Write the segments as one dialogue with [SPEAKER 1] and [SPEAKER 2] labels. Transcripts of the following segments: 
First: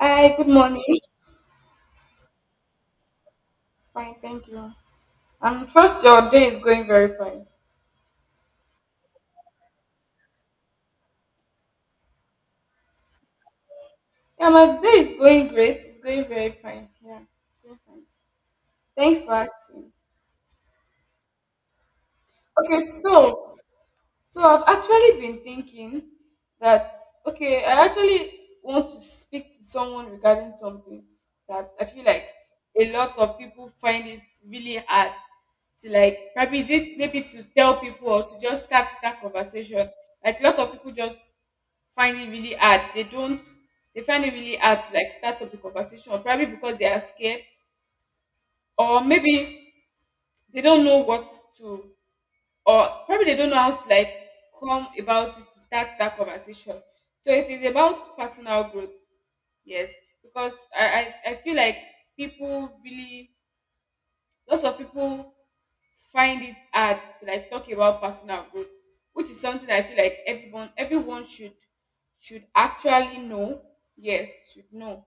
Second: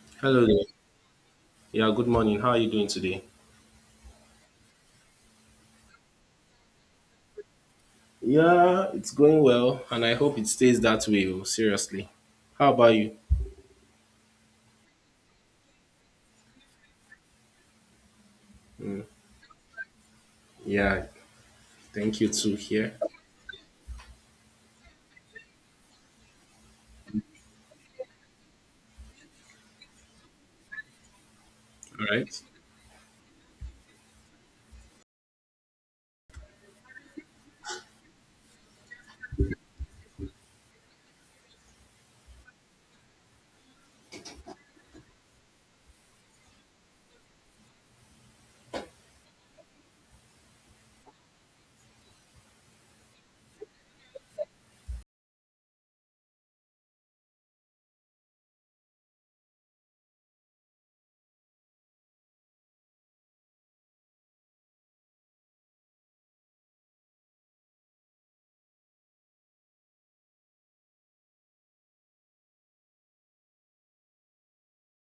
[SPEAKER 1] Hi,
[SPEAKER 2] Hello
[SPEAKER 1] good
[SPEAKER 2] there.
[SPEAKER 1] morning.
[SPEAKER 2] Yeah, good morning. How are you doing today?
[SPEAKER 1] Fine, thank you. And trust your day is going very fine.
[SPEAKER 2] Yeah, it's going well, and I hope it stays that way. Oh, Seriously. How about you?
[SPEAKER 1] Yeah, my day is going great. It's going very fine. Yeah, very fine. Thanks for asking.
[SPEAKER 2] Yeah, thank you too
[SPEAKER 1] Okay,
[SPEAKER 2] here.
[SPEAKER 1] so I've actually been thinking that okay, I actually want to speak to someone regarding something that I feel
[SPEAKER 2] All
[SPEAKER 1] like
[SPEAKER 2] right.
[SPEAKER 1] a lot of people find it really hard to like probably is it maybe to tell people or to just start that conversation. Like a lot of people just find it really hard. They don't they find it really hard to like start up a conversation, probably because they are scared or maybe they don't know what to or probably they don't know how to like come about it to start that conversation. So it is about personal growth, yes, because I feel like people really lots of people find it hard to like talk about personal growth, which is something I feel like everyone should actually know. Yes, should know.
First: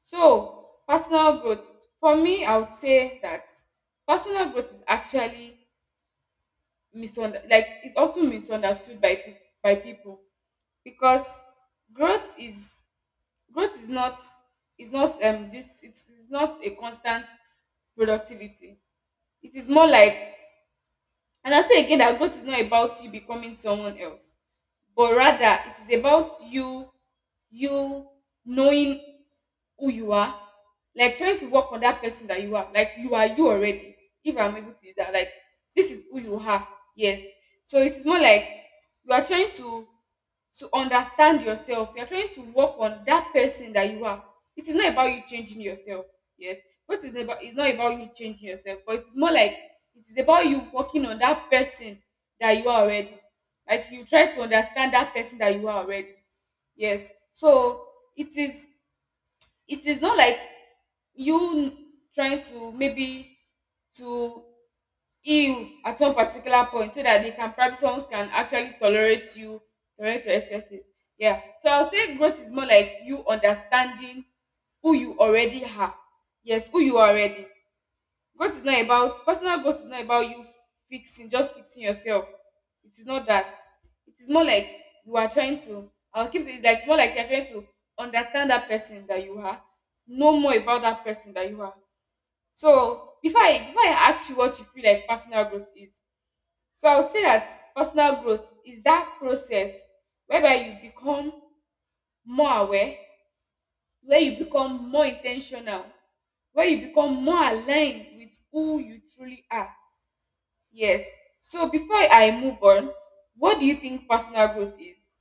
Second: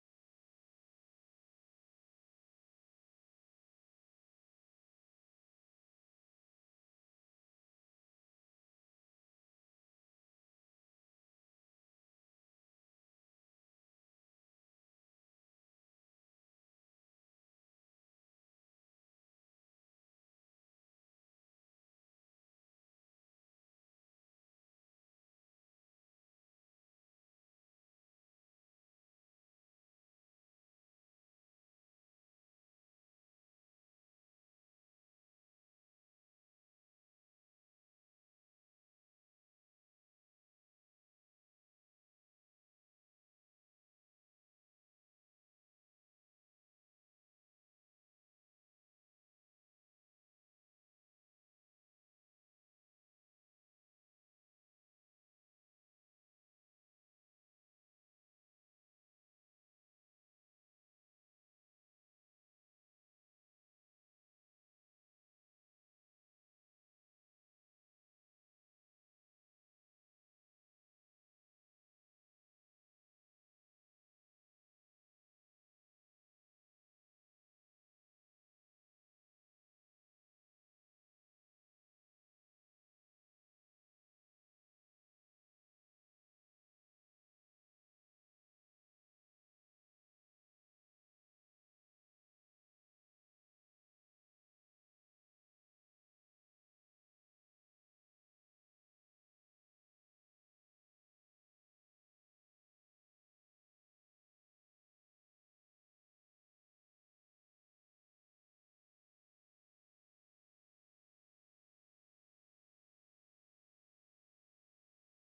[SPEAKER 1] So personal growth for me, I would say that personal growth is actually misunder like it's often misunderstood by by people because growth is growth is not this it's not a constant productivity. It is more like. And I say again that growth is not about you becoming someone else, but rather it is about you knowing who you are, like trying to work on that person that you are. Like you are you already. If I'm able to use that, like this is who you are. Yes. So it is more like you are trying to understand yourself. You are trying to work on that person that you are. It is not about you changing yourself. Yes. What is about it's not about you changing yourself, but it's more like it is about you working on that person that you are already, like you try to understand that person that you are already. Yes, so it is it is not like you trying to maybe to heal at one particular point so that they can probably someone can actually tolerate you, tolerate your excesses. Yeah, so I'll say growth is more like you understanding who you already are. Yes, who you are already. Growth is not about personal growth is not about you fixing yourself. It is not that. It is more like you are trying to. I'll keep saying it's like more like you're trying to understand that person that you are, know more about that person that you are. So before I ask you what you feel like personal growth is, so I'll say that personal growth is that process whereby you become more aware, where you become more intentional, where you become more aligned with who you truly are. Yes. So before I move on, what do you think personal growth is?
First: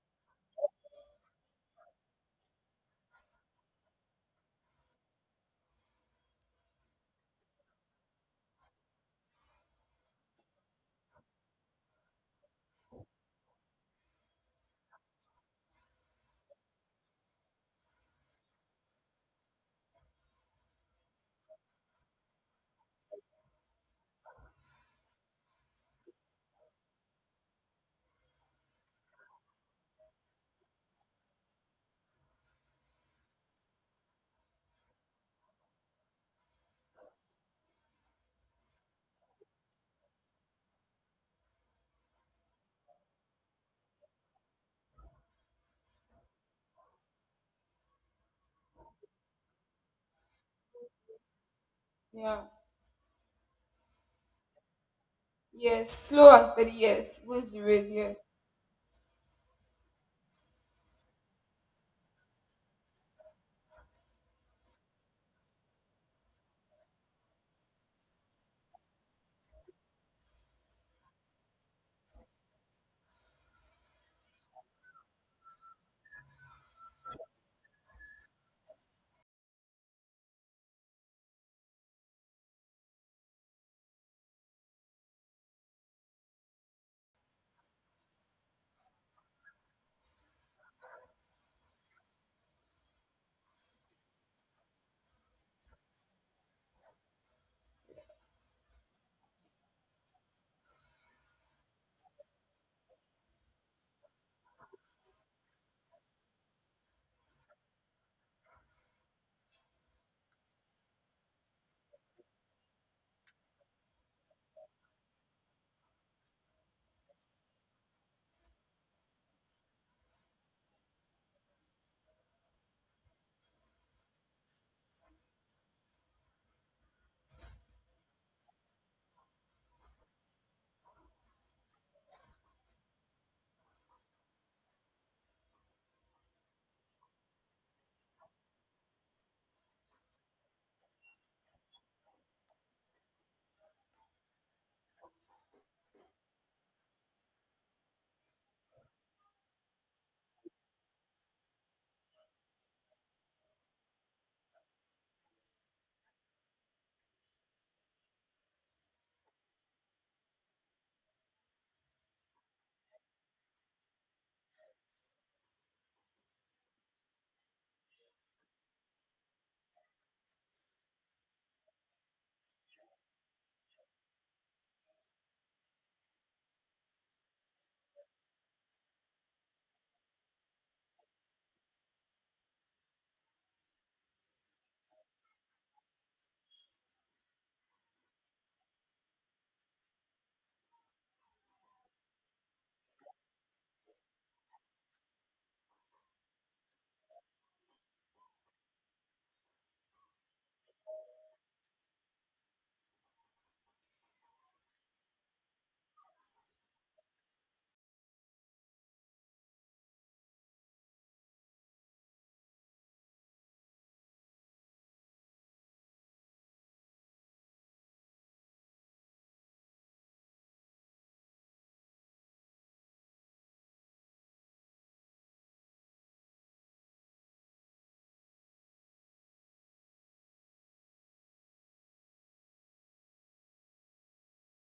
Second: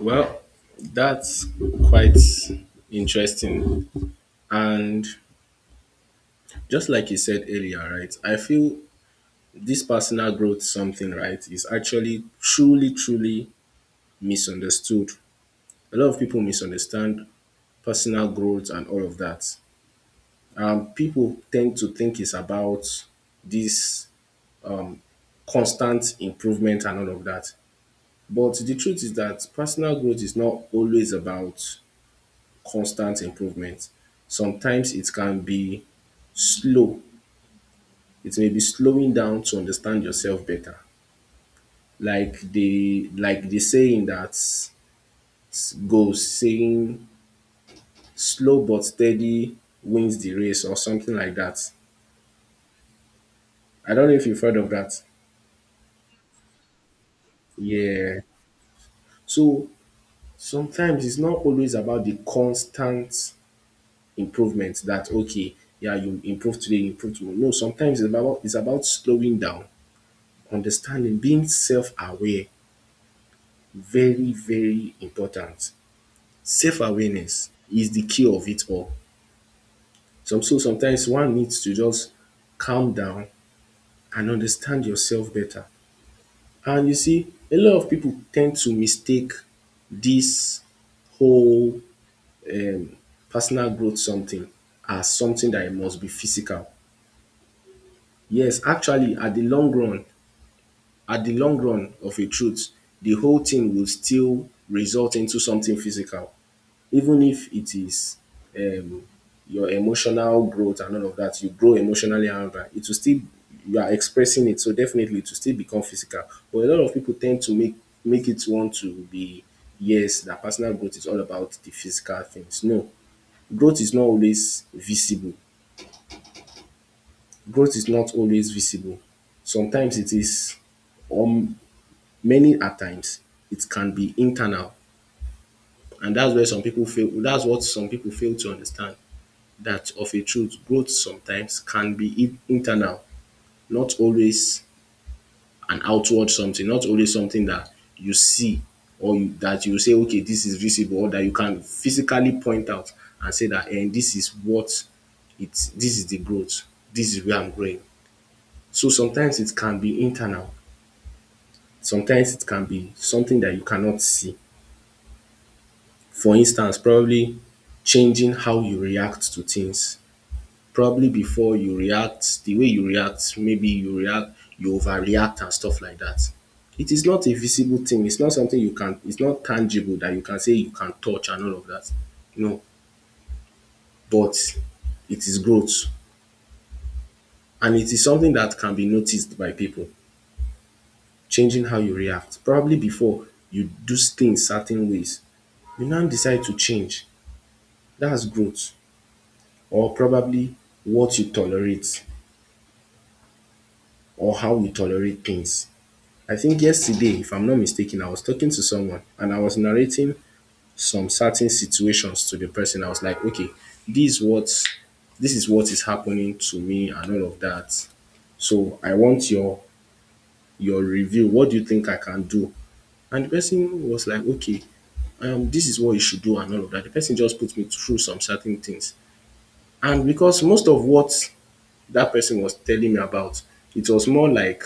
[SPEAKER 2] Well, that's quite interesting. And just like you said earlier, right? I feel this personal growth something, right, is actually truly, truly misunderstood. A lot of people misunderstand personal growth and all of that. People tend to think it's about this constant improvement and all of that. But the truth is that personal growth is not always about constant improvement. Sometimes it can be slow. It may be slowing down to understand yourself better. Like the saying that goes saying slow but steady wins the race, or something like that.
[SPEAKER 1] Yeah.
[SPEAKER 2] I don't know if you've heard of that.
[SPEAKER 1] Yes. Slow and steady. Yes. Wins the race.
[SPEAKER 2] Yeah.
[SPEAKER 1] Yes.
[SPEAKER 2] So sometimes it's not always about the constant improvement, that okay, yeah, you improve today, you improve tomorrow. No, sometimes it's about slowing down, understanding, being self-aware. Very, very important. Self-awareness is the key of it all. Some so sometimes one needs to just calm down and understand yourself better. And you see, a lot of people tend to mistake this whole um, personal growth something as something that it must be physical. Yes, actually, at the long run, at the long run of a truth, the whole thing will still result into something physical, even if it is um, your emotional growth and all of that. You grow emotionally, and all that, it will still, you are expressing it, so definitely it will still become physical. But a lot of people tend to make it want to be, yes, that personal growth is all about the physical things. No, growth is not always visible. Growth is not always visible. Sometimes it is, or many at times it can be internal, and that's where some people fail, that's what some people fail to understand, that of a truth, growth sometimes can be internal, not always an outward something, not always something that you see, or you that you say, okay, this is visible, or that you can physically point out and say that, and this is what, it's this is the growth, this is where I'm growing. So sometimes it can be internal, sometimes it can be something that you cannot see. For instance, probably changing how you react to things. Probably before you react, the way you react, maybe you react, you overreact and stuff like that. It is not a visible thing. It's not something you can, it's not tangible that you can say you can touch and all of that. No, but it is growth, and it is something that can be noticed by people. Changing how you react. Probably before you do things certain ways, you now decide to change. That's growth. Or probably what you tolerate or how you tolerate things. I think yesterday, if I'm not mistaken, I was talking to someone and I was narrating some certain situations to the person. I was like, okay, this what this is what is happening to me and all of that. So I want your review. What do you think I can do? And the person was like, okay, this is what you should do and all of that. The person just put me through some certain things. And because most of what that person was telling me about, it was more like,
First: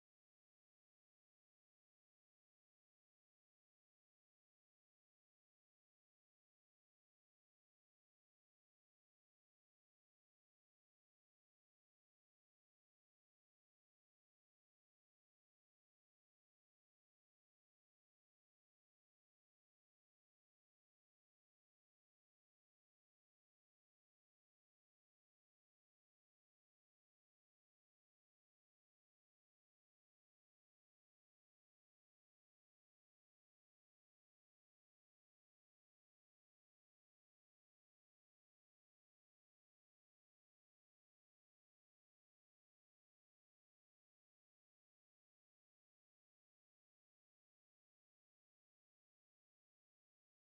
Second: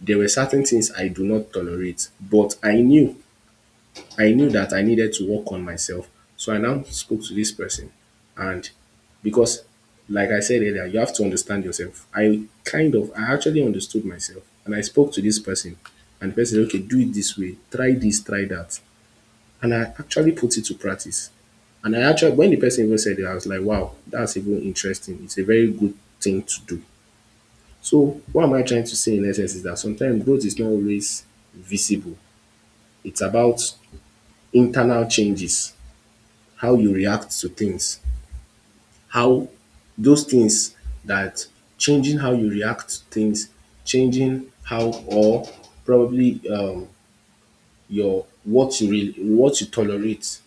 [SPEAKER 2] there were certain things I do not tolerate. But I knew that I needed to work on myself. So I now spoke to this person. And because, like I said earlier, you have to understand yourself. I actually understood myself. And I spoke to this person. And the person said, okay, do it this way, try this, try that. And I actually put it to practice. And I actually, when the person even said it, I was like, wow, that's even interesting. It's a very good thing to do. So, what am I trying to say in essence is that sometimes growth is not always visible. It's about internal changes, how you react to things, how those things that, changing how you react to things, changing how, or probably your what you really what you tolerate.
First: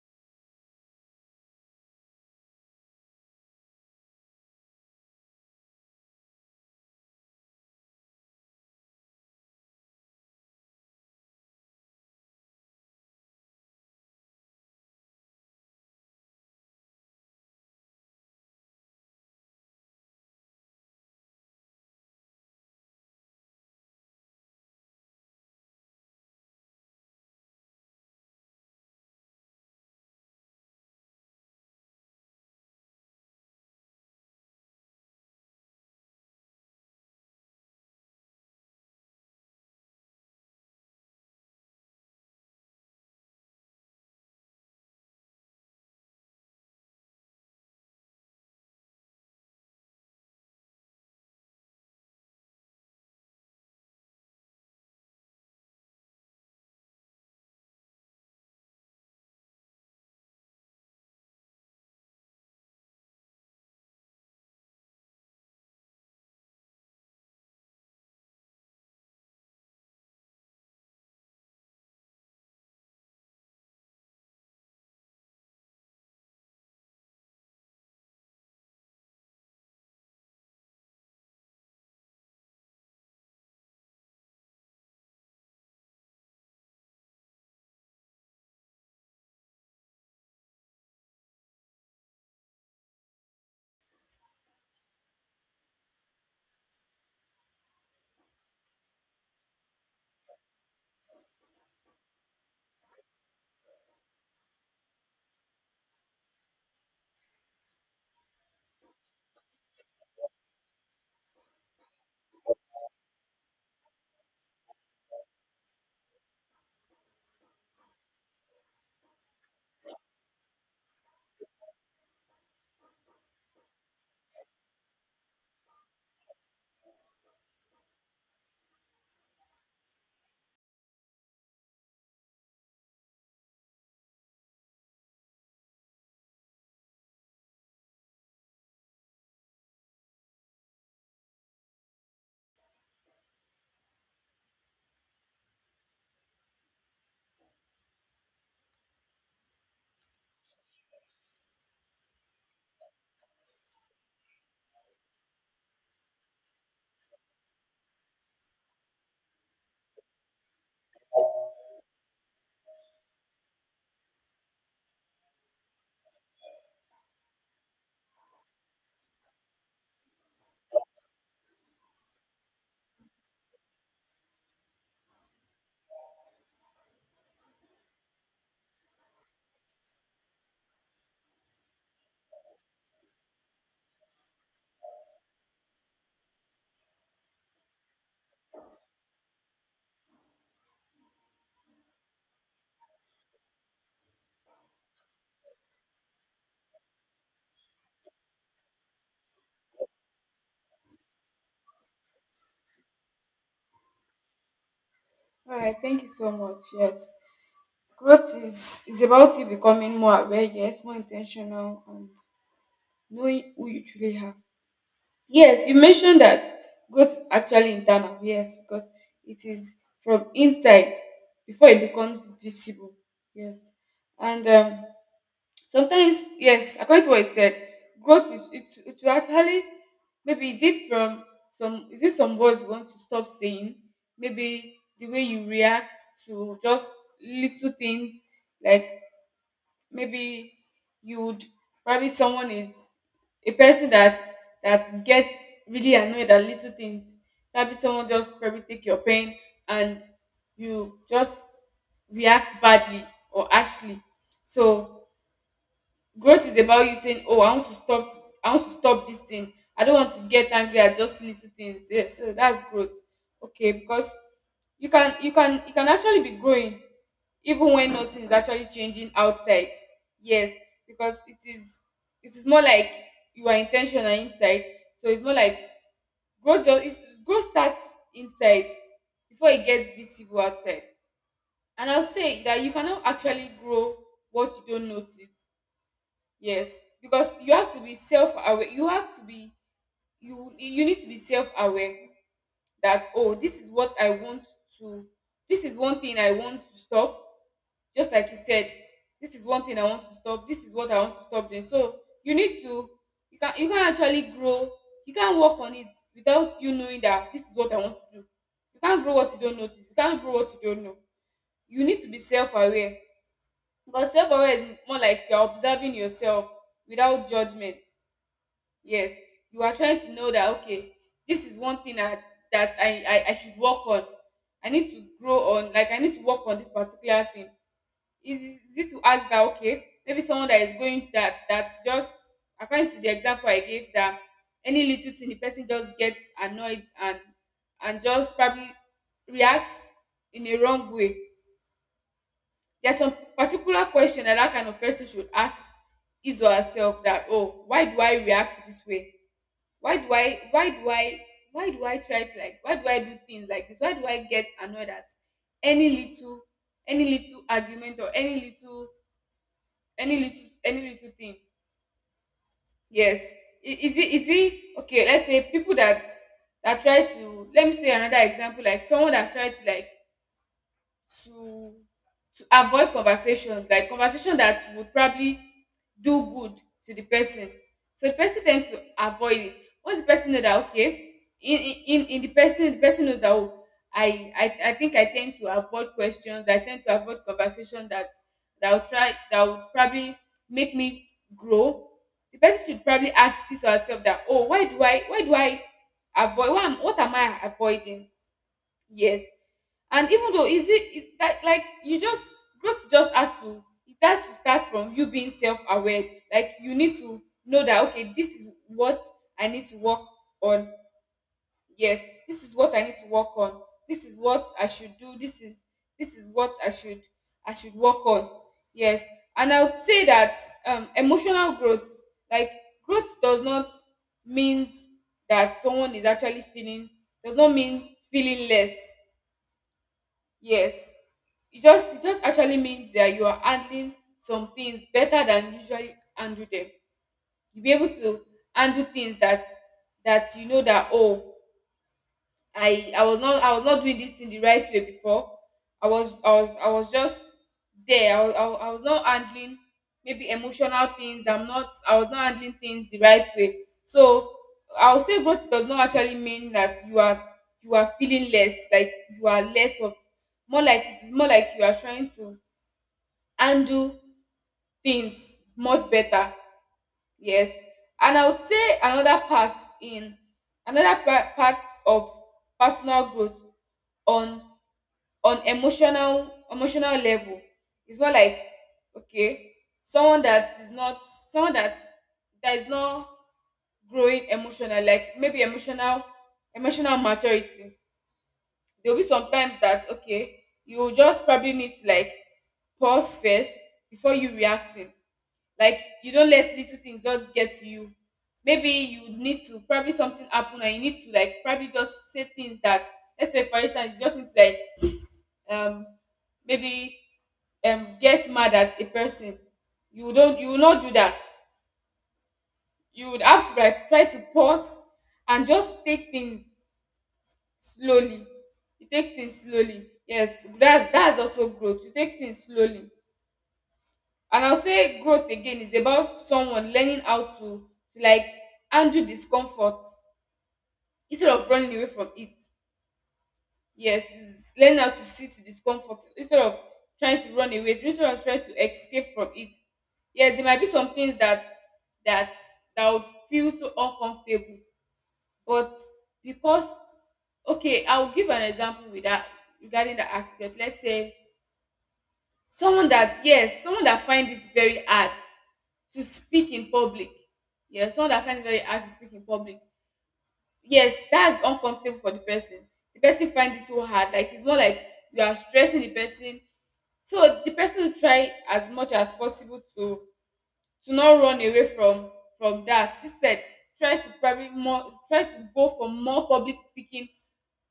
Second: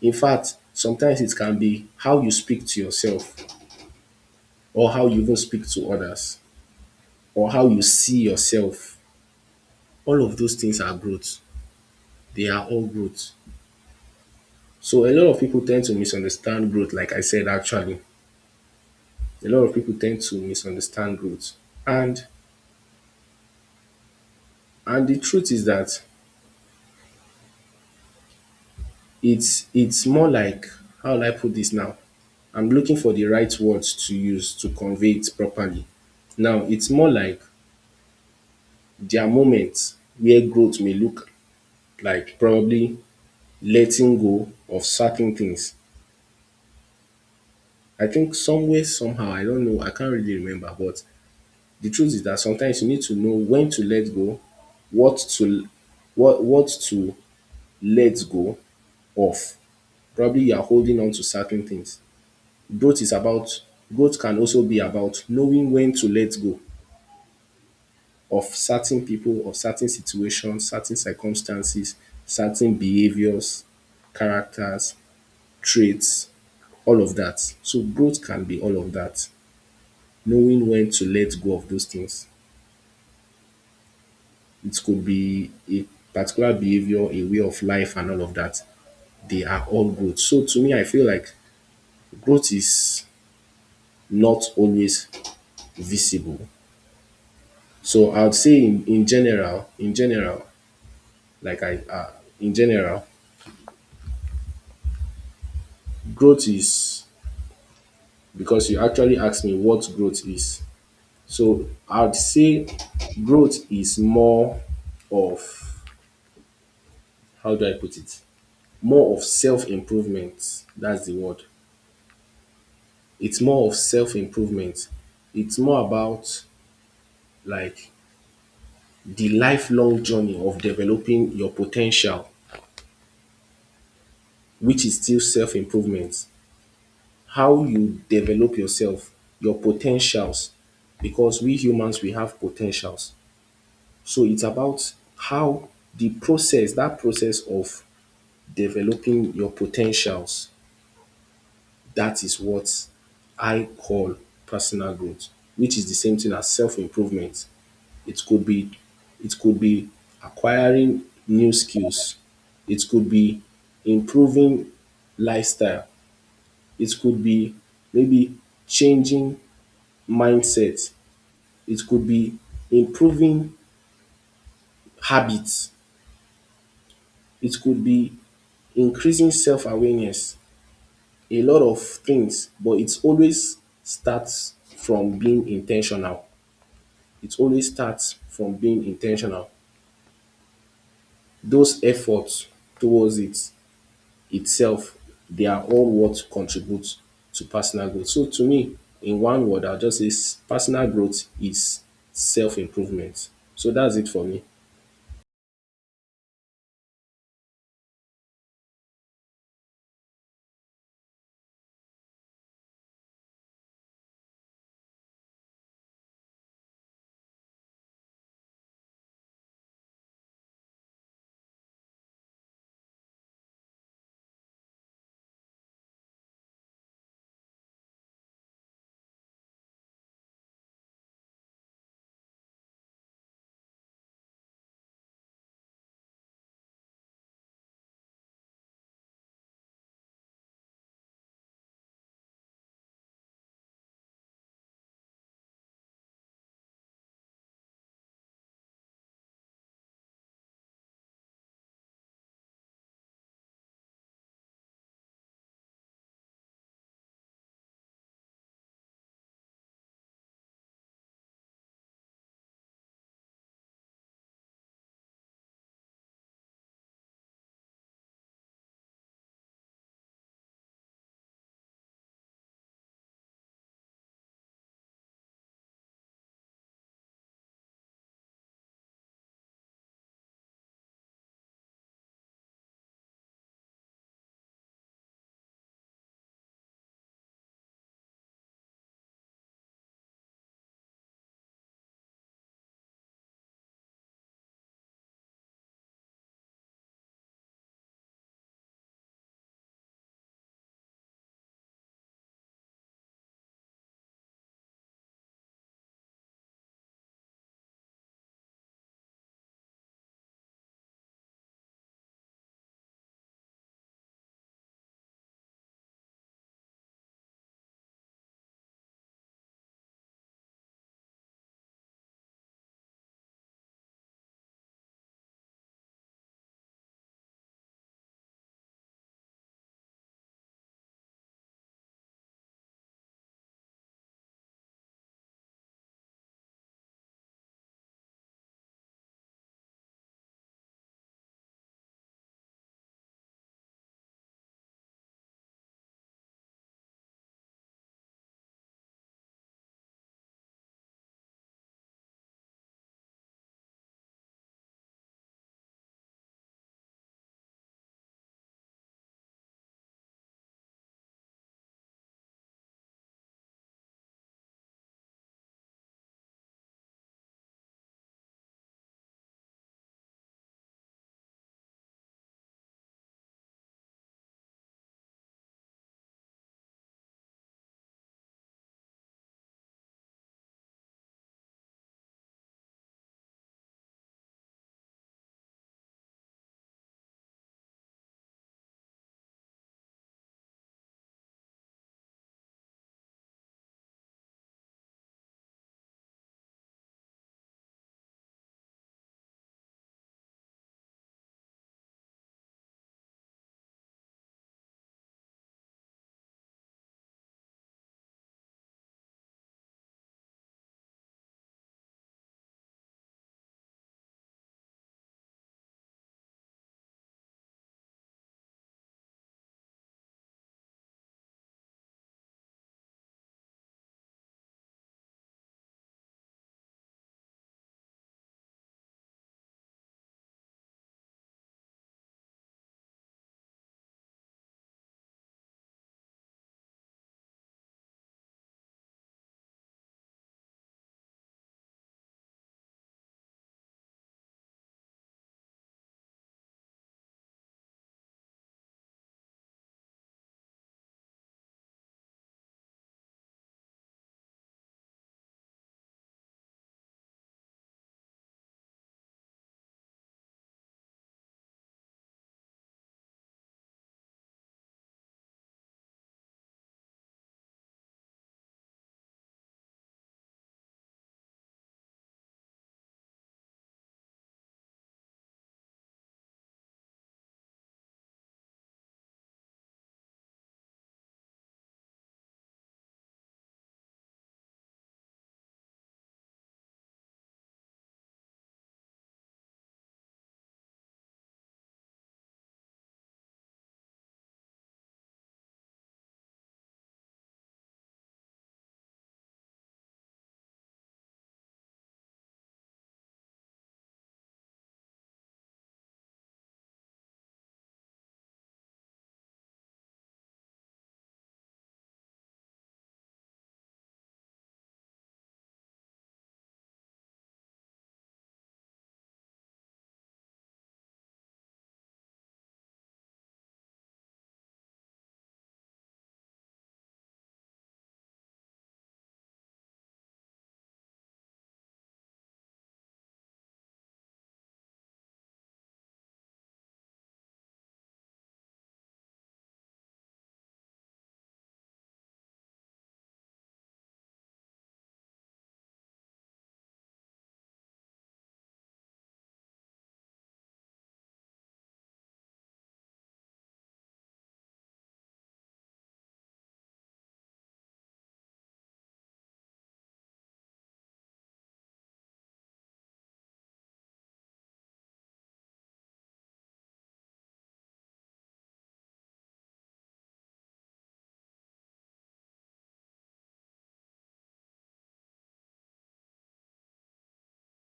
[SPEAKER 2] In fact, sometimes it can be how you speak to yourself, or how you even speak to others, or how you see yourself. All of those things are growth. They are all growth. So a lot of people tend to misunderstand growth, like I said actually. A lot of people tend to misunderstand growth. And and the truth is that it's more like, how will I put this now? I'm looking for the right words to use to convey it properly. Now it's more like, there are moments where growth may look like probably letting go of certain things. I think some way, somehow, I don't know, I can't really remember, but the truth is that sometimes you need to know when to let go, what to what to let go of. Probably you are holding on to certain things. Growth is about, growth can also be about knowing when to let go of certain people, of certain situations, certain circumstances, certain behaviors, characters, traits, all of that. So growth can be all of that. Knowing when to let go of those things. It could be a particular behavior, a way of life, and all of that. They are all growth. So to me, I feel like growth is not always visible. So I would say in general, in general, like I, uh, in general, growth is, because you actually asked me what growth is. So I'd say growth is more of, how do I put it? More of self improvement. That's the word. It's more of self improvement. It's more about like the lifelong journey of developing your potential, which is still self improvement. How you develop yourself, your potentials, because we humans, we have potentials. So it's about how, the process, that process of developing your potentials, that is what I call personal growth, which is the same thing as self-improvement. It could be it could be acquiring new skills. It could be improving lifestyle. It could be maybe changing mindset. It could be improving habits. It could be increasing self-awareness. A lot of things, but it always starts from being intentional. It always starts from being intentional. Those efforts towards it itself, they are all what contributes to personal growth. So to me, in one word, I'll just say personal growth is self-improvement. So that's it for me.
[SPEAKER 1] All right, thank you so much. Yes. Growth is about you becoming more aware, yes, more intentional and knowing who you truly are. Yes, you mentioned that growth is actually internal, yes, because it is from inside before it becomes visible. Yes. And sometimes, yes, according to what you said, growth is it will actually maybe is it from some is it some words you want to stop saying? Maybe the way you react to just little things, like maybe you would probably someone is a person that gets really annoyed at little things. Probably someone just probably take your pain and you just react badly or harshly. So growth is about you saying, oh, I want to stop, I want to stop this thing. I don't want to get angry at just little things. Yeah, so that's growth. Okay, because you can actually be growing even when nothing is actually changing outside. Yes, because it is more like you are intentional inside. So it's more like growth just it's, growth starts inside before it gets visible outside. And I'll say that you cannot actually grow what you don't notice. Yes, because you have to be self-aware. You need to be self-aware that, oh, to this is one thing I want to stop. Just like you said, this is one thing I want to stop. This is what I want to stop doing. So you need to you can actually grow. You can work on it without you knowing that this is what I want to do. You can't grow what you don't notice. You can't grow what you don't know. You need to be self-aware. Because self-aware is more like you're observing yourself without judgment. Yes, you are trying to know that okay, this is one thing that I should work on. I need to grow on, like I need to work on this particular thing. Is it to ask that okay maybe someone that is going that just, according to the example I gave, that any little thing the person just gets annoyed and just probably react in a wrong way. There's some particular question that that kind of person should ask his or herself, that oh, why do I react this way? Why do I why do I why do I try to, like, why do I do things like this? Why do I get annoyed at any little any little argument or any little thing? Yes. Is it okay, let's say people that try to, let me say another example like someone that try to like to to avoid conversations, like conversation that would probably do good to the person, so the person tends to avoid it. Once the person know that okay, in the person knows that oh, I think I tend to avoid questions. I tend to avoid conversation that that will try that would probably make me grow. The person should probably ask this to herself that oh, why do I avoid, what am I avoiding? Yes. And even though is it is, like you just, growth just has to it has to start from you being self-aware. Like you need to know that okay, this is what I need to work on. Yes, this is what I need to work on. This is what I should do. This is what I should work on. Yes. And I would say that emotional growth, like growth means that someone is actually feeling does not mean feeling less. Yes, it just actually means that you are handling some things better than you usually handle them. You'll be able to handle things that you know that oh, I was not doing this thing the right way before. I was just there. I was not handling maybe emotional things. I was not handling things the right way. So I would say growth does not actually mean that you are feeling less, like you are less of, more like it is more like you are trying to handle things much better. Yes. And I would say another part in another pa- part of personal growth on on emotional level. It's more like okay, someone that is not someone that is not growing emotional, like maybe emotional maturity. There'll be sometimes that okay, you will just probably need to like pause first before you reacting, like you don't let little things just get to you. Maybe you need to probably something happen and you need to like probably just say things that, let's say for instance you just need to like um maybe get mad at a person. You will not do that. You would have to like try to pause and just take things slowly. You take things slowly. Yes, that's also growth. You take things slowly. And I'll say growth again is about someone learning how to like handle discomfort instead of running away from it. Yes, it's learning how to sit with discomfort instead of trying to run away, instead of trying to escape from it. Yeah, there might be some things that that would feel so uncomfortable, but because okay, I'll give an example with that regarding the aspect. Let's say someone that find it very hard to speak in public. Yes, someone that finds it very hard to speak in public. Yes, that's uncomfortable for the person. The person finds it so hard. Like it's not like you are stressing the person. So the person will try as much as possible to not run away from that. Instead, try to probably more try to go for more public speaking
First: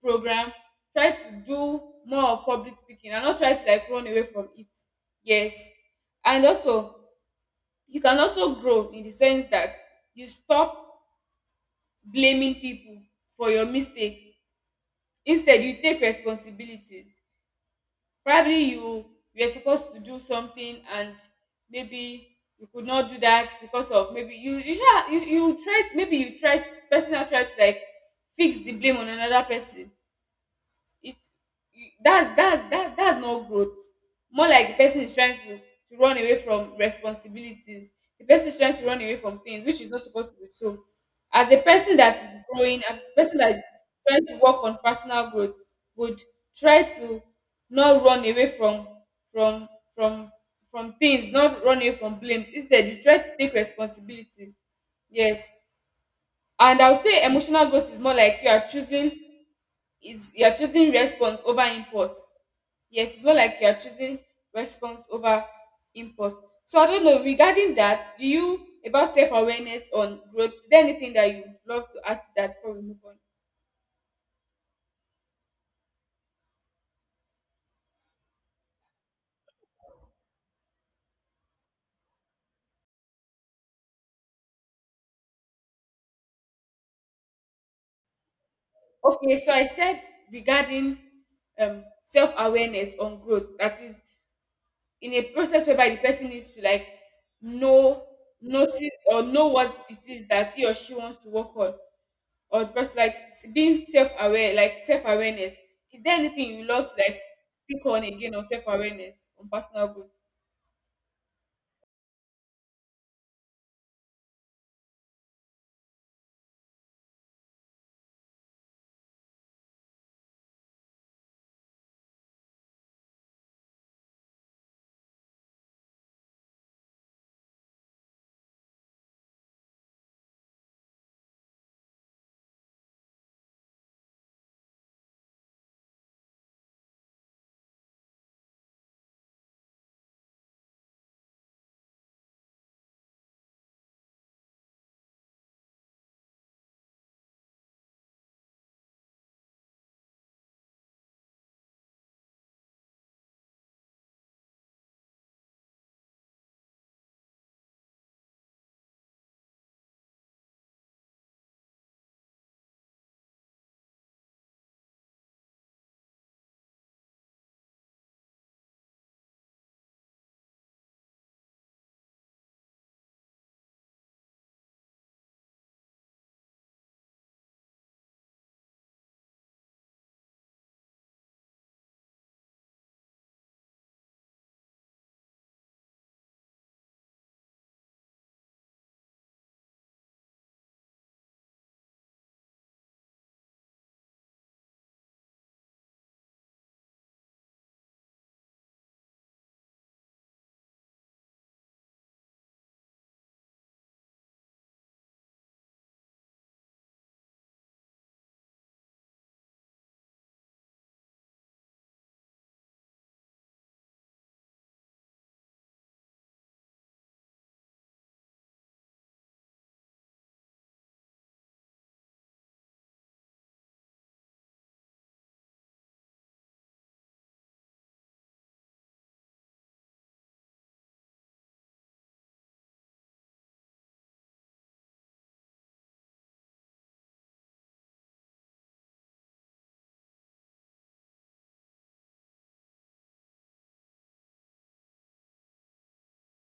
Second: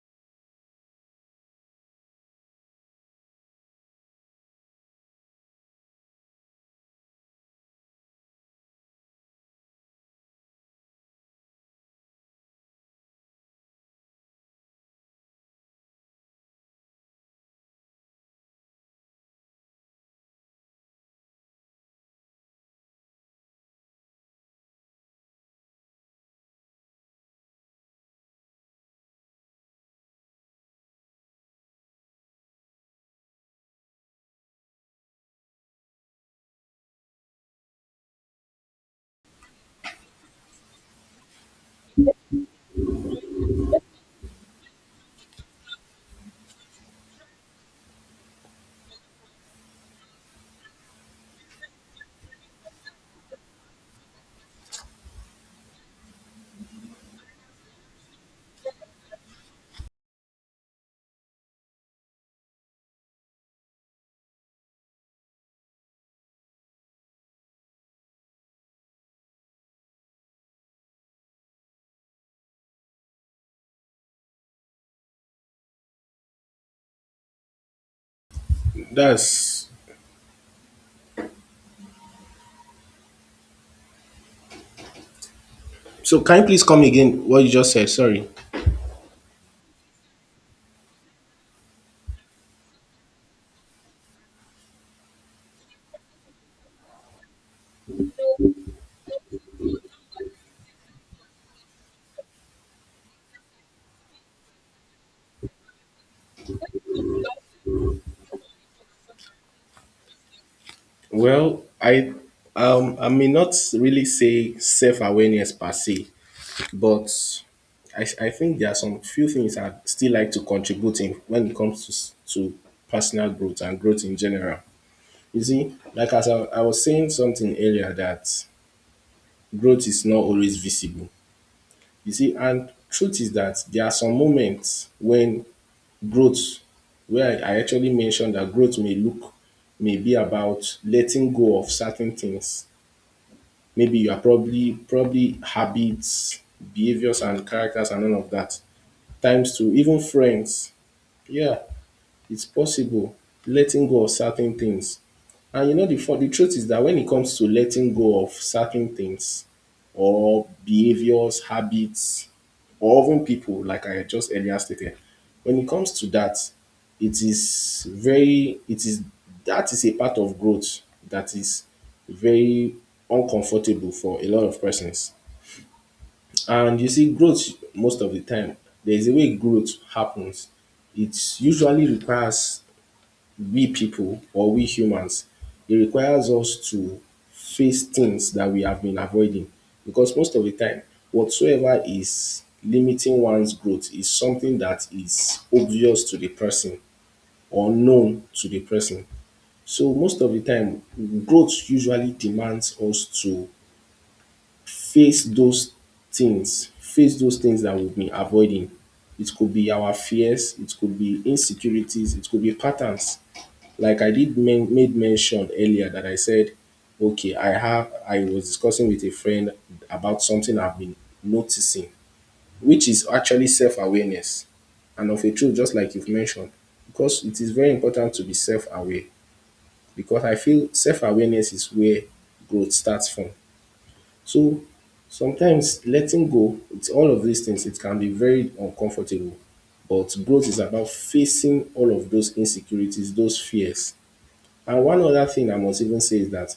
[SPEAKER 1] program. Try to do more of public speaking and not try to like run away from it. Yes. And also you can also grow in the sense that you stop blaming people for your mistakes. Instead you take responsibilities. Probably you were supposed to do something and maybe you could not do that because of maybe you you sha you you try maybe you try personal try to like fix the blame on another person. it's that's not growth. More like the person is trying to run away from responsibilities. The person is trying to run away from things, which is not supposed to be so. As a person that is growing, as a person that is trying to work on personal growth, would try to not run away from from from things, not run away from blames. Instead you try to take responsibilities. Yes. And I will say emotional growth is more like you are choosing is you're choosing response over impulse. Yes, it's more like you're choosing response over impulse. So I don't know, regarding that, do you about self-awareness on growth, is there anything that you would love to add to that before we move on?
[SPEAKER 2] That's, so can you please come again what you just said? Sorry.
[SPEAKER 1] Okay, so I said regarding self-awareness on growth, that is in a process whereby the person needs to like know, notice or know what it is that he or she wants to work on, or just like being self-aware, like self-awareness, is there anything you love to like speak on again on self-awareness on personal growth?
[SPEAKER 2] Well, I may not really say self-awareness per se, but I think there are some few things I'd still like to contribute in when it comes to, to personal growth and growth in general. You see, like as I was saying something earlier, that growth is not always visible. You see, and truth is that there are some moments when growth, where I actually mentioned that growth may look, may be about letting go of certain things, maybe you are probably habits, behaviors and characters and all of that, times two even friends, yeah, it's possible, letting go of certain things. And you know, the fun the truth is that when it comes to letting go of certain things or behaviors, habits, or even people, like I just earlier stated, when it comes to that, it is very, it is, that is a part of growth that is very uncomfortable for a lot of persons. And you see, growth most of the time, there is a way growth happens. It usually requires we people or we humans, it requires us to face things that we have been avoiding, because most of the time, whatsoever is limiting one's growth is something that is obvious to the person or known to the person. So most of the time, growth usually demands us to face those face those things that we've been avoiding. It could be our fears, it could be insecurities, it could be patterns, like I made mention earlier that I said, okay, I have, I was discussing with a friend about something I've been noticing, which is actually self-awareness. And of a truth, just like you've mentioned, because it is very important to be self-aware. Because I feel self-awareness is where growth starts from. So sometimes letting go, it's all of these things, it can be very uncomfortable. But growth is about facing all of those insecurities, those fears, and one other thing I must even say is that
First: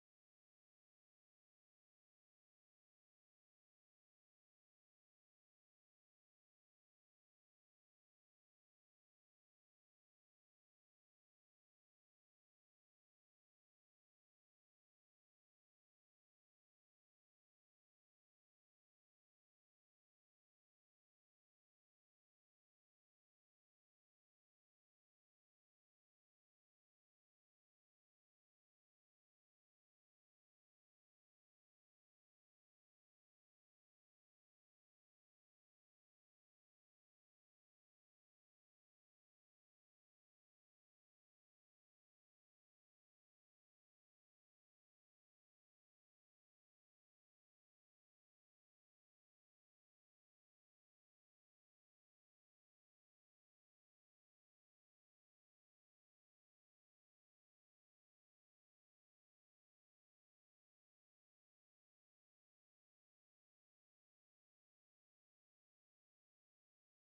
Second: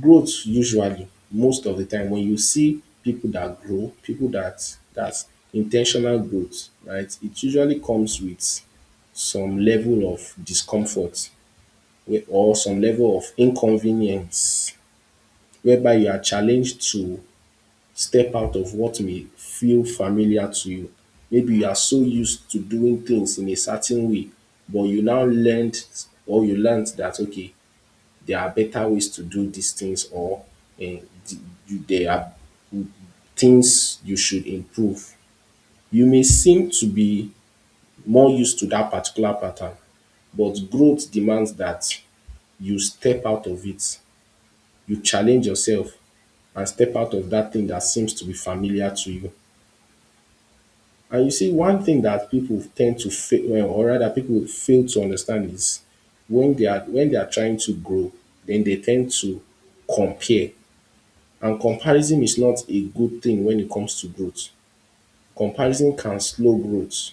[SPEAKER 2] growth usually, most of the time when you see people that grow, people that that's intentional growth, right? It usually comes with some level of discomfort or some level of inconvenience whereby you are challenged to step out of what may feel familiar to you. Maybe you are so used to doing things in a certain way, but you now learned or you learned that okay, there are better ways to do these things or eh, th- there are things you should improve. You may seem to be more used to that particular pattern, but growth demands that you step out of it. You challenge yourself and step out of that thing that seems to be familiar to you. And you see, one thing that people tend to fail, well, or rather, people fail to understand is when they are trying to grow, then they tend to compare. And comparison is not a good thing when it comes to growth. Comparison can slow growth.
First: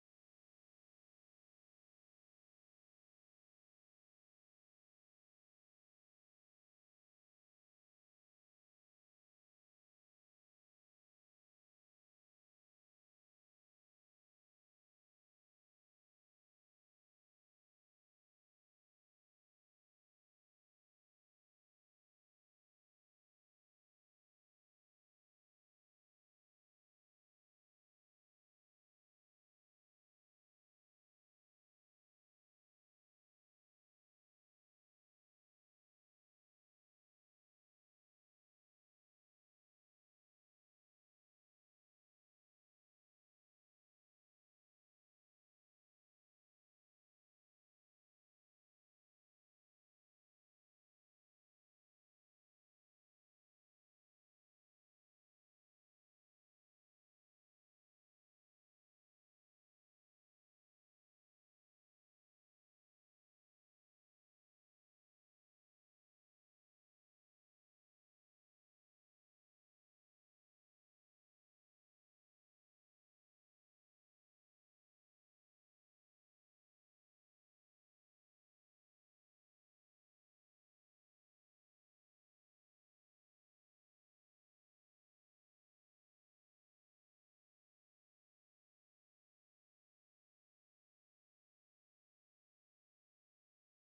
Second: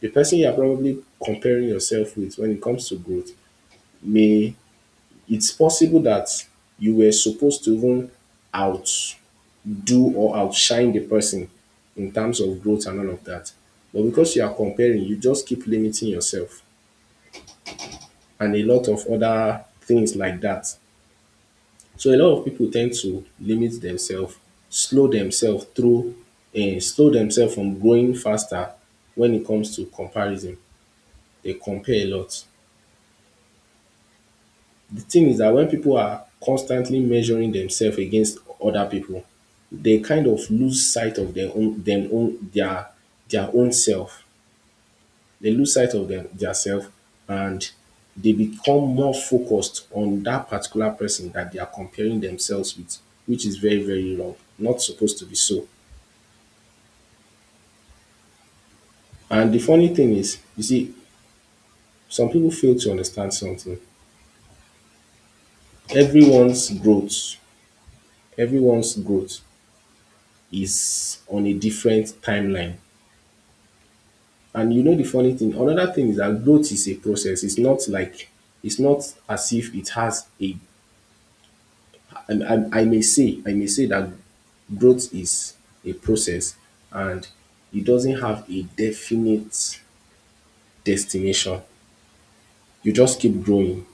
[SPEAKER 2] The person you are probably comparing yourself with when it comes to growth may, it's possible that you were supposed to even outdo or outshine the person in terms of growth and all of that. But because you are comparing, you just keep limiting yourself and a lot of other things like that. So a lot of people tend to limit themselves, slow themselves through, and slow themselves from growing faster when it comes to comparison. They compare a lot. The thing is that when people are constantly measuring themselves against other people, they kind of lose sight of their own, them own, their own self. They lose sight of them themselves and they become more focused on that particular person that they are comparing themselves with, which is very, very wrong. Not supposed to be so. And the funny thing is, you see, some people fail to understand something. Everyone's growth, everyone's growth is on a different timeline. And you know the funny thing, another thing is that growth is a process. It's not like, it's not as if it has a, I may say that growth is a process and it doesn't have a definite destination. You just keep growing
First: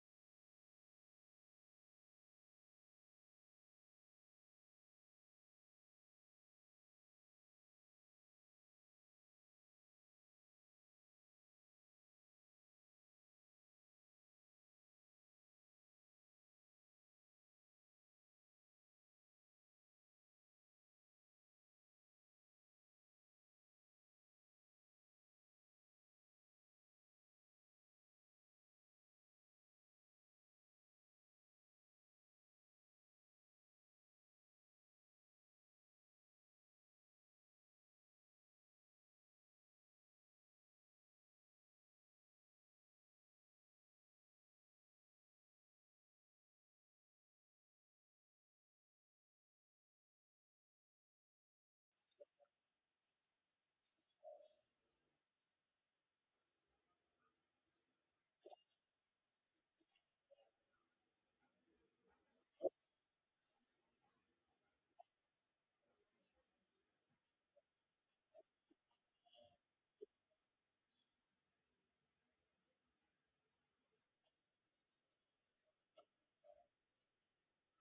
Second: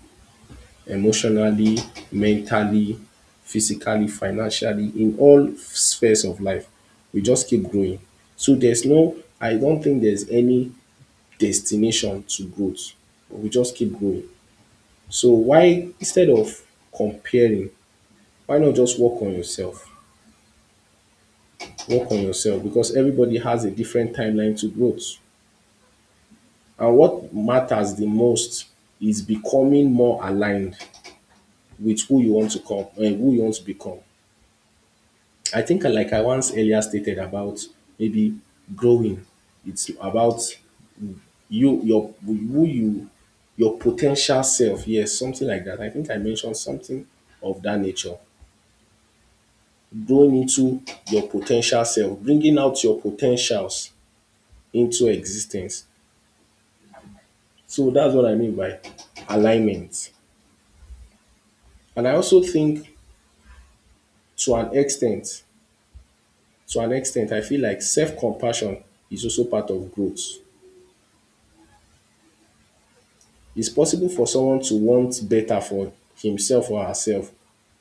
[SPEAKER 2] emotionally, mentally, physically, financially, in all spheres of life. We just keep growing. So there's no, I don't think there's any destination to growth. We just keep growing. So why, instead of comparing, why not just work on yourself? Work on yourself, because everybody has a different timeline to growth. And what matters the most is becoming more aligned with who you want to come and who you want to become. I think like I once earlier stated about maybe growing. It's about you, your, who you, your potential self. Yes, something like that. I think I mentioned something of that nature. Growing into your potential self, bringing out your potentials into existence. So that's what I mean by alignment. And I also think, to an extent, to an extent, I feel like self-compassion is also part of growth. It's possible for someone to want better for himself or herself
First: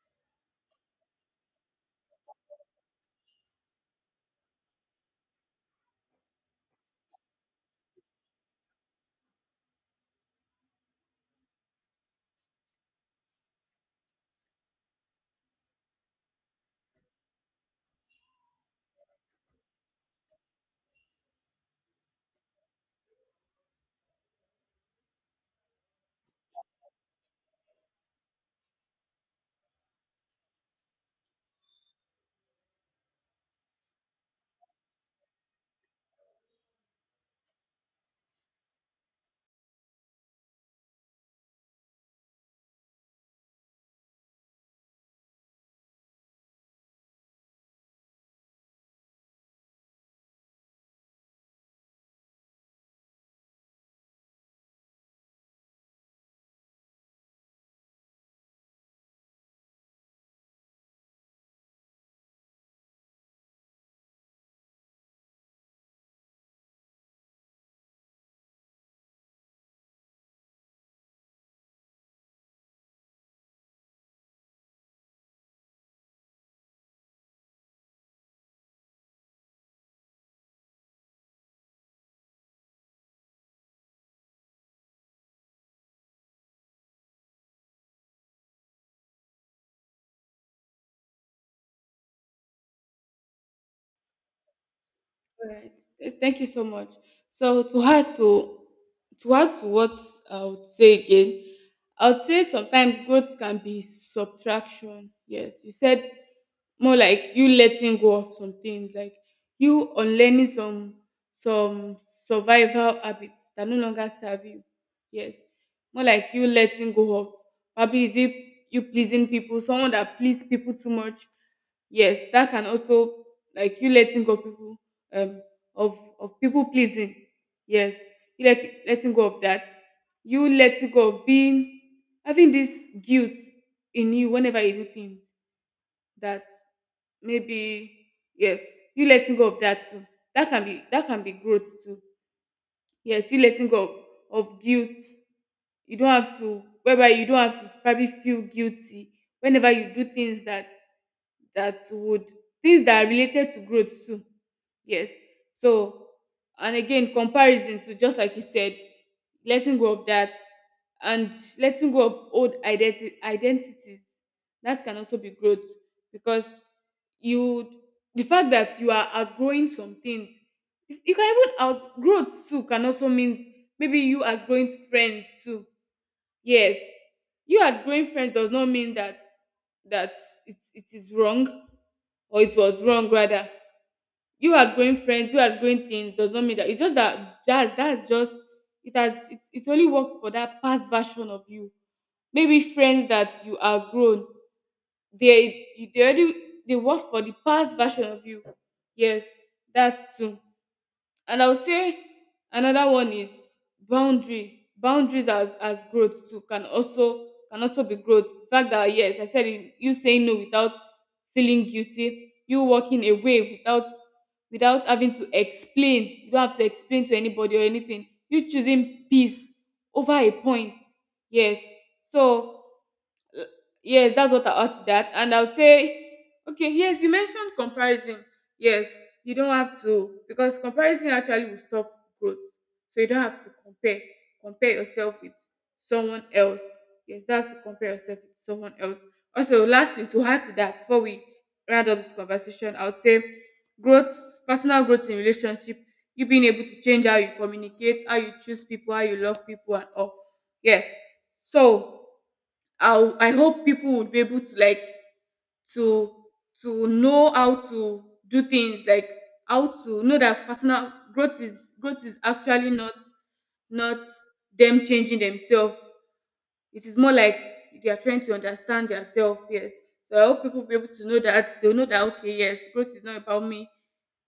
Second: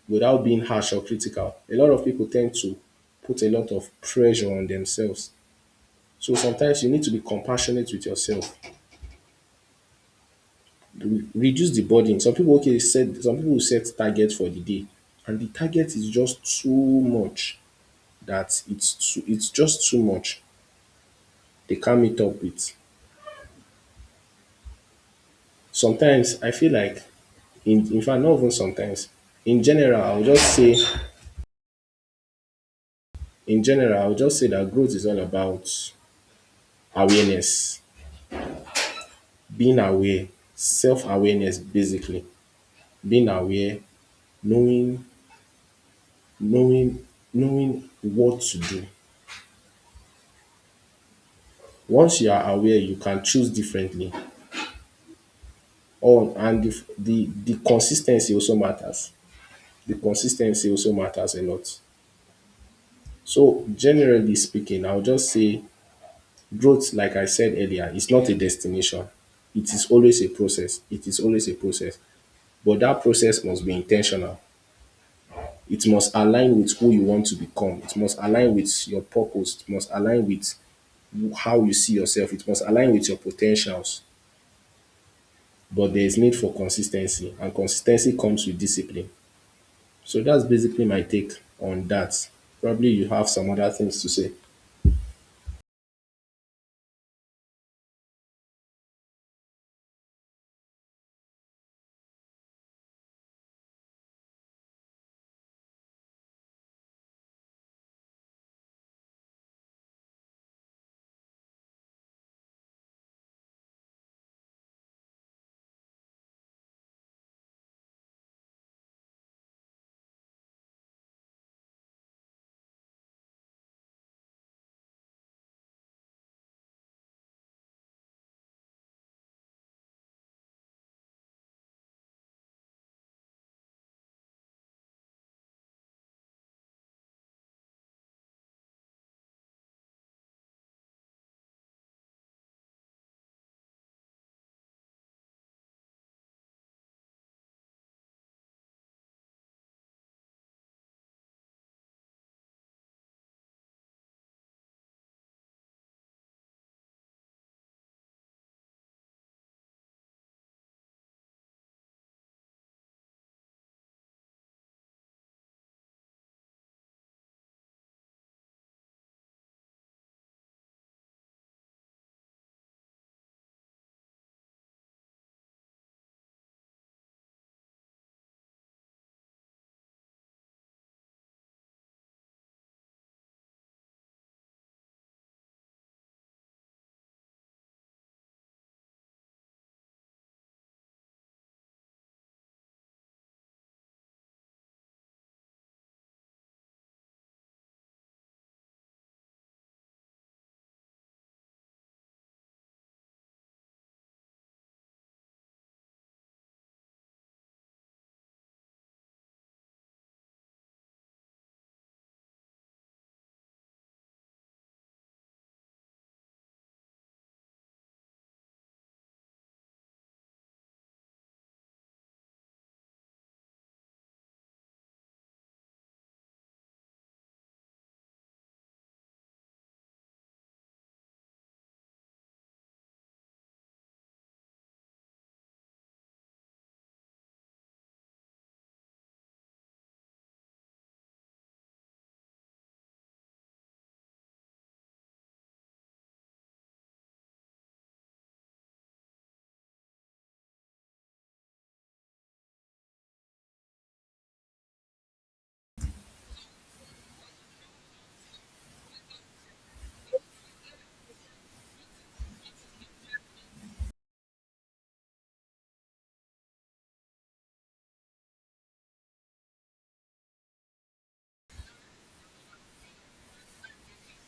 [SPEAKER 2] without being harsh or critical. A lot of people tend to put a lot of pressure on themselves. So sometimes you need to be compassionate with yourself. Reduce the burden. Some people, okay, set, some people will set targets for the day, and the target is just too much, that it's too, it's just too much. They can't meet up with. Sometimes I feel like, in fact, not even sometimes. In general, I'll just say, in general, I'll just say that growth is all about awareness, being aware, self-awareness, basically, being aware, knowing, knowing, knowing what to do. Once you are aware, you can choose differently. Oh, and the consistency also matters. The consistency also matters a lot. So generally speaking, I'll just say growth, like I said earlier, is not a destination. It is always a process. It is always a process. But that process must be intentional. It must align with who you want to become. It must align with your purpose. It must align with how you see yourself. It must align with your potentials. But there is need for consistency, and consistency comes with discipline. So that's basically my take on that. Probably you have some other things to say.
[SPEAKER 1] Alright. Thank you so much. So to add to add to what I would say again, I would say sometimes growth can be subtraction. Yes, you said more like you letting go of some things, like you unlearning some survival habits that no longer serve you. Yes, more like you letting go of, probably is it you pleasing people, someone that please people too much. Yes, that can also, like you letting go of people, um, of people pleasing. Yes, you letting go of that. You letting go of being having this guilt in you whenever you do things that maybe, yes, you letting go of that too. That can be growth too. Yes, you letting go of guilt. You don't have to, whereby you don't have to probably feel guilty whenever you do things that that would, things that are related to growth too. Yes. So, and again, comparison, to just like you said, letting go of that. And letting go of old identities, that can also be growth. Because you, the fact that you are outgrowing some things, you can even outgrowth too, can also mean maybe you outgrowing friends too. Yes, you outgrowing friends does not mean that that it is wrong, or it was wrong rather. You outgrowing friends, you outgrowing things does not mean that. It's just that that's just it has it only worked for that past version of you. Maybe friends that you outgrown, they they already, they work for the past version of you. Yes, that's true. And I would say another one is boundary boundaries as growth too, can also be growth. The fact that yes I said it, you saying no without feeling guilty, you walking away without without having to explain, you don't have to explain to anybody or anything, you choosing peace over a point. Yes. So Uh, yes, that's what I ought that. And I'll say, okay, yes, you mentioned comparison. Yes, you don't have to, because comparison actually will stop growth. So you don't have to compare yourself with someone else. Yes, that's to compare yourself with someone else. Also, lastly, to add to that, before we round up this conversation, I would say growth, personal growth in relationship, you being able to change how you communicate, how you choose people, how you love people, and all. Yes. So I hope people would be able to like to to know how to do things, like how to know that personal growth is, growth is actually not, not them changing themselves. It is more like they are trying to understand themselves. Yes. So I hope people be able to know that they'll know that, okay, yes, growth is not about me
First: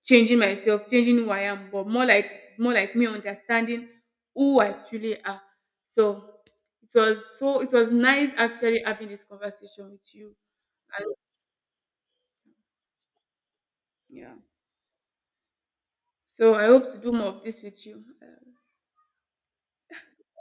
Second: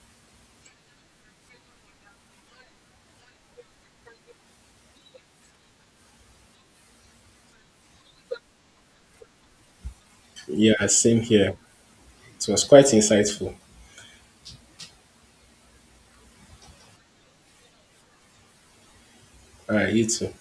[SPEAKER 1] changing myself, changing who I am, but more like, it's more like me understanding who I truly are. So it was, so it was nice actually having this conversation with you.
[SPEAKER 2] Yeah,
[SPEAKER 1] And
[SPEAKER 2] same here. It was quite insightful.
[SPEAKER 1] yeah, so I hope to do more of this with you.
[SPEAKER 2] All right, you too.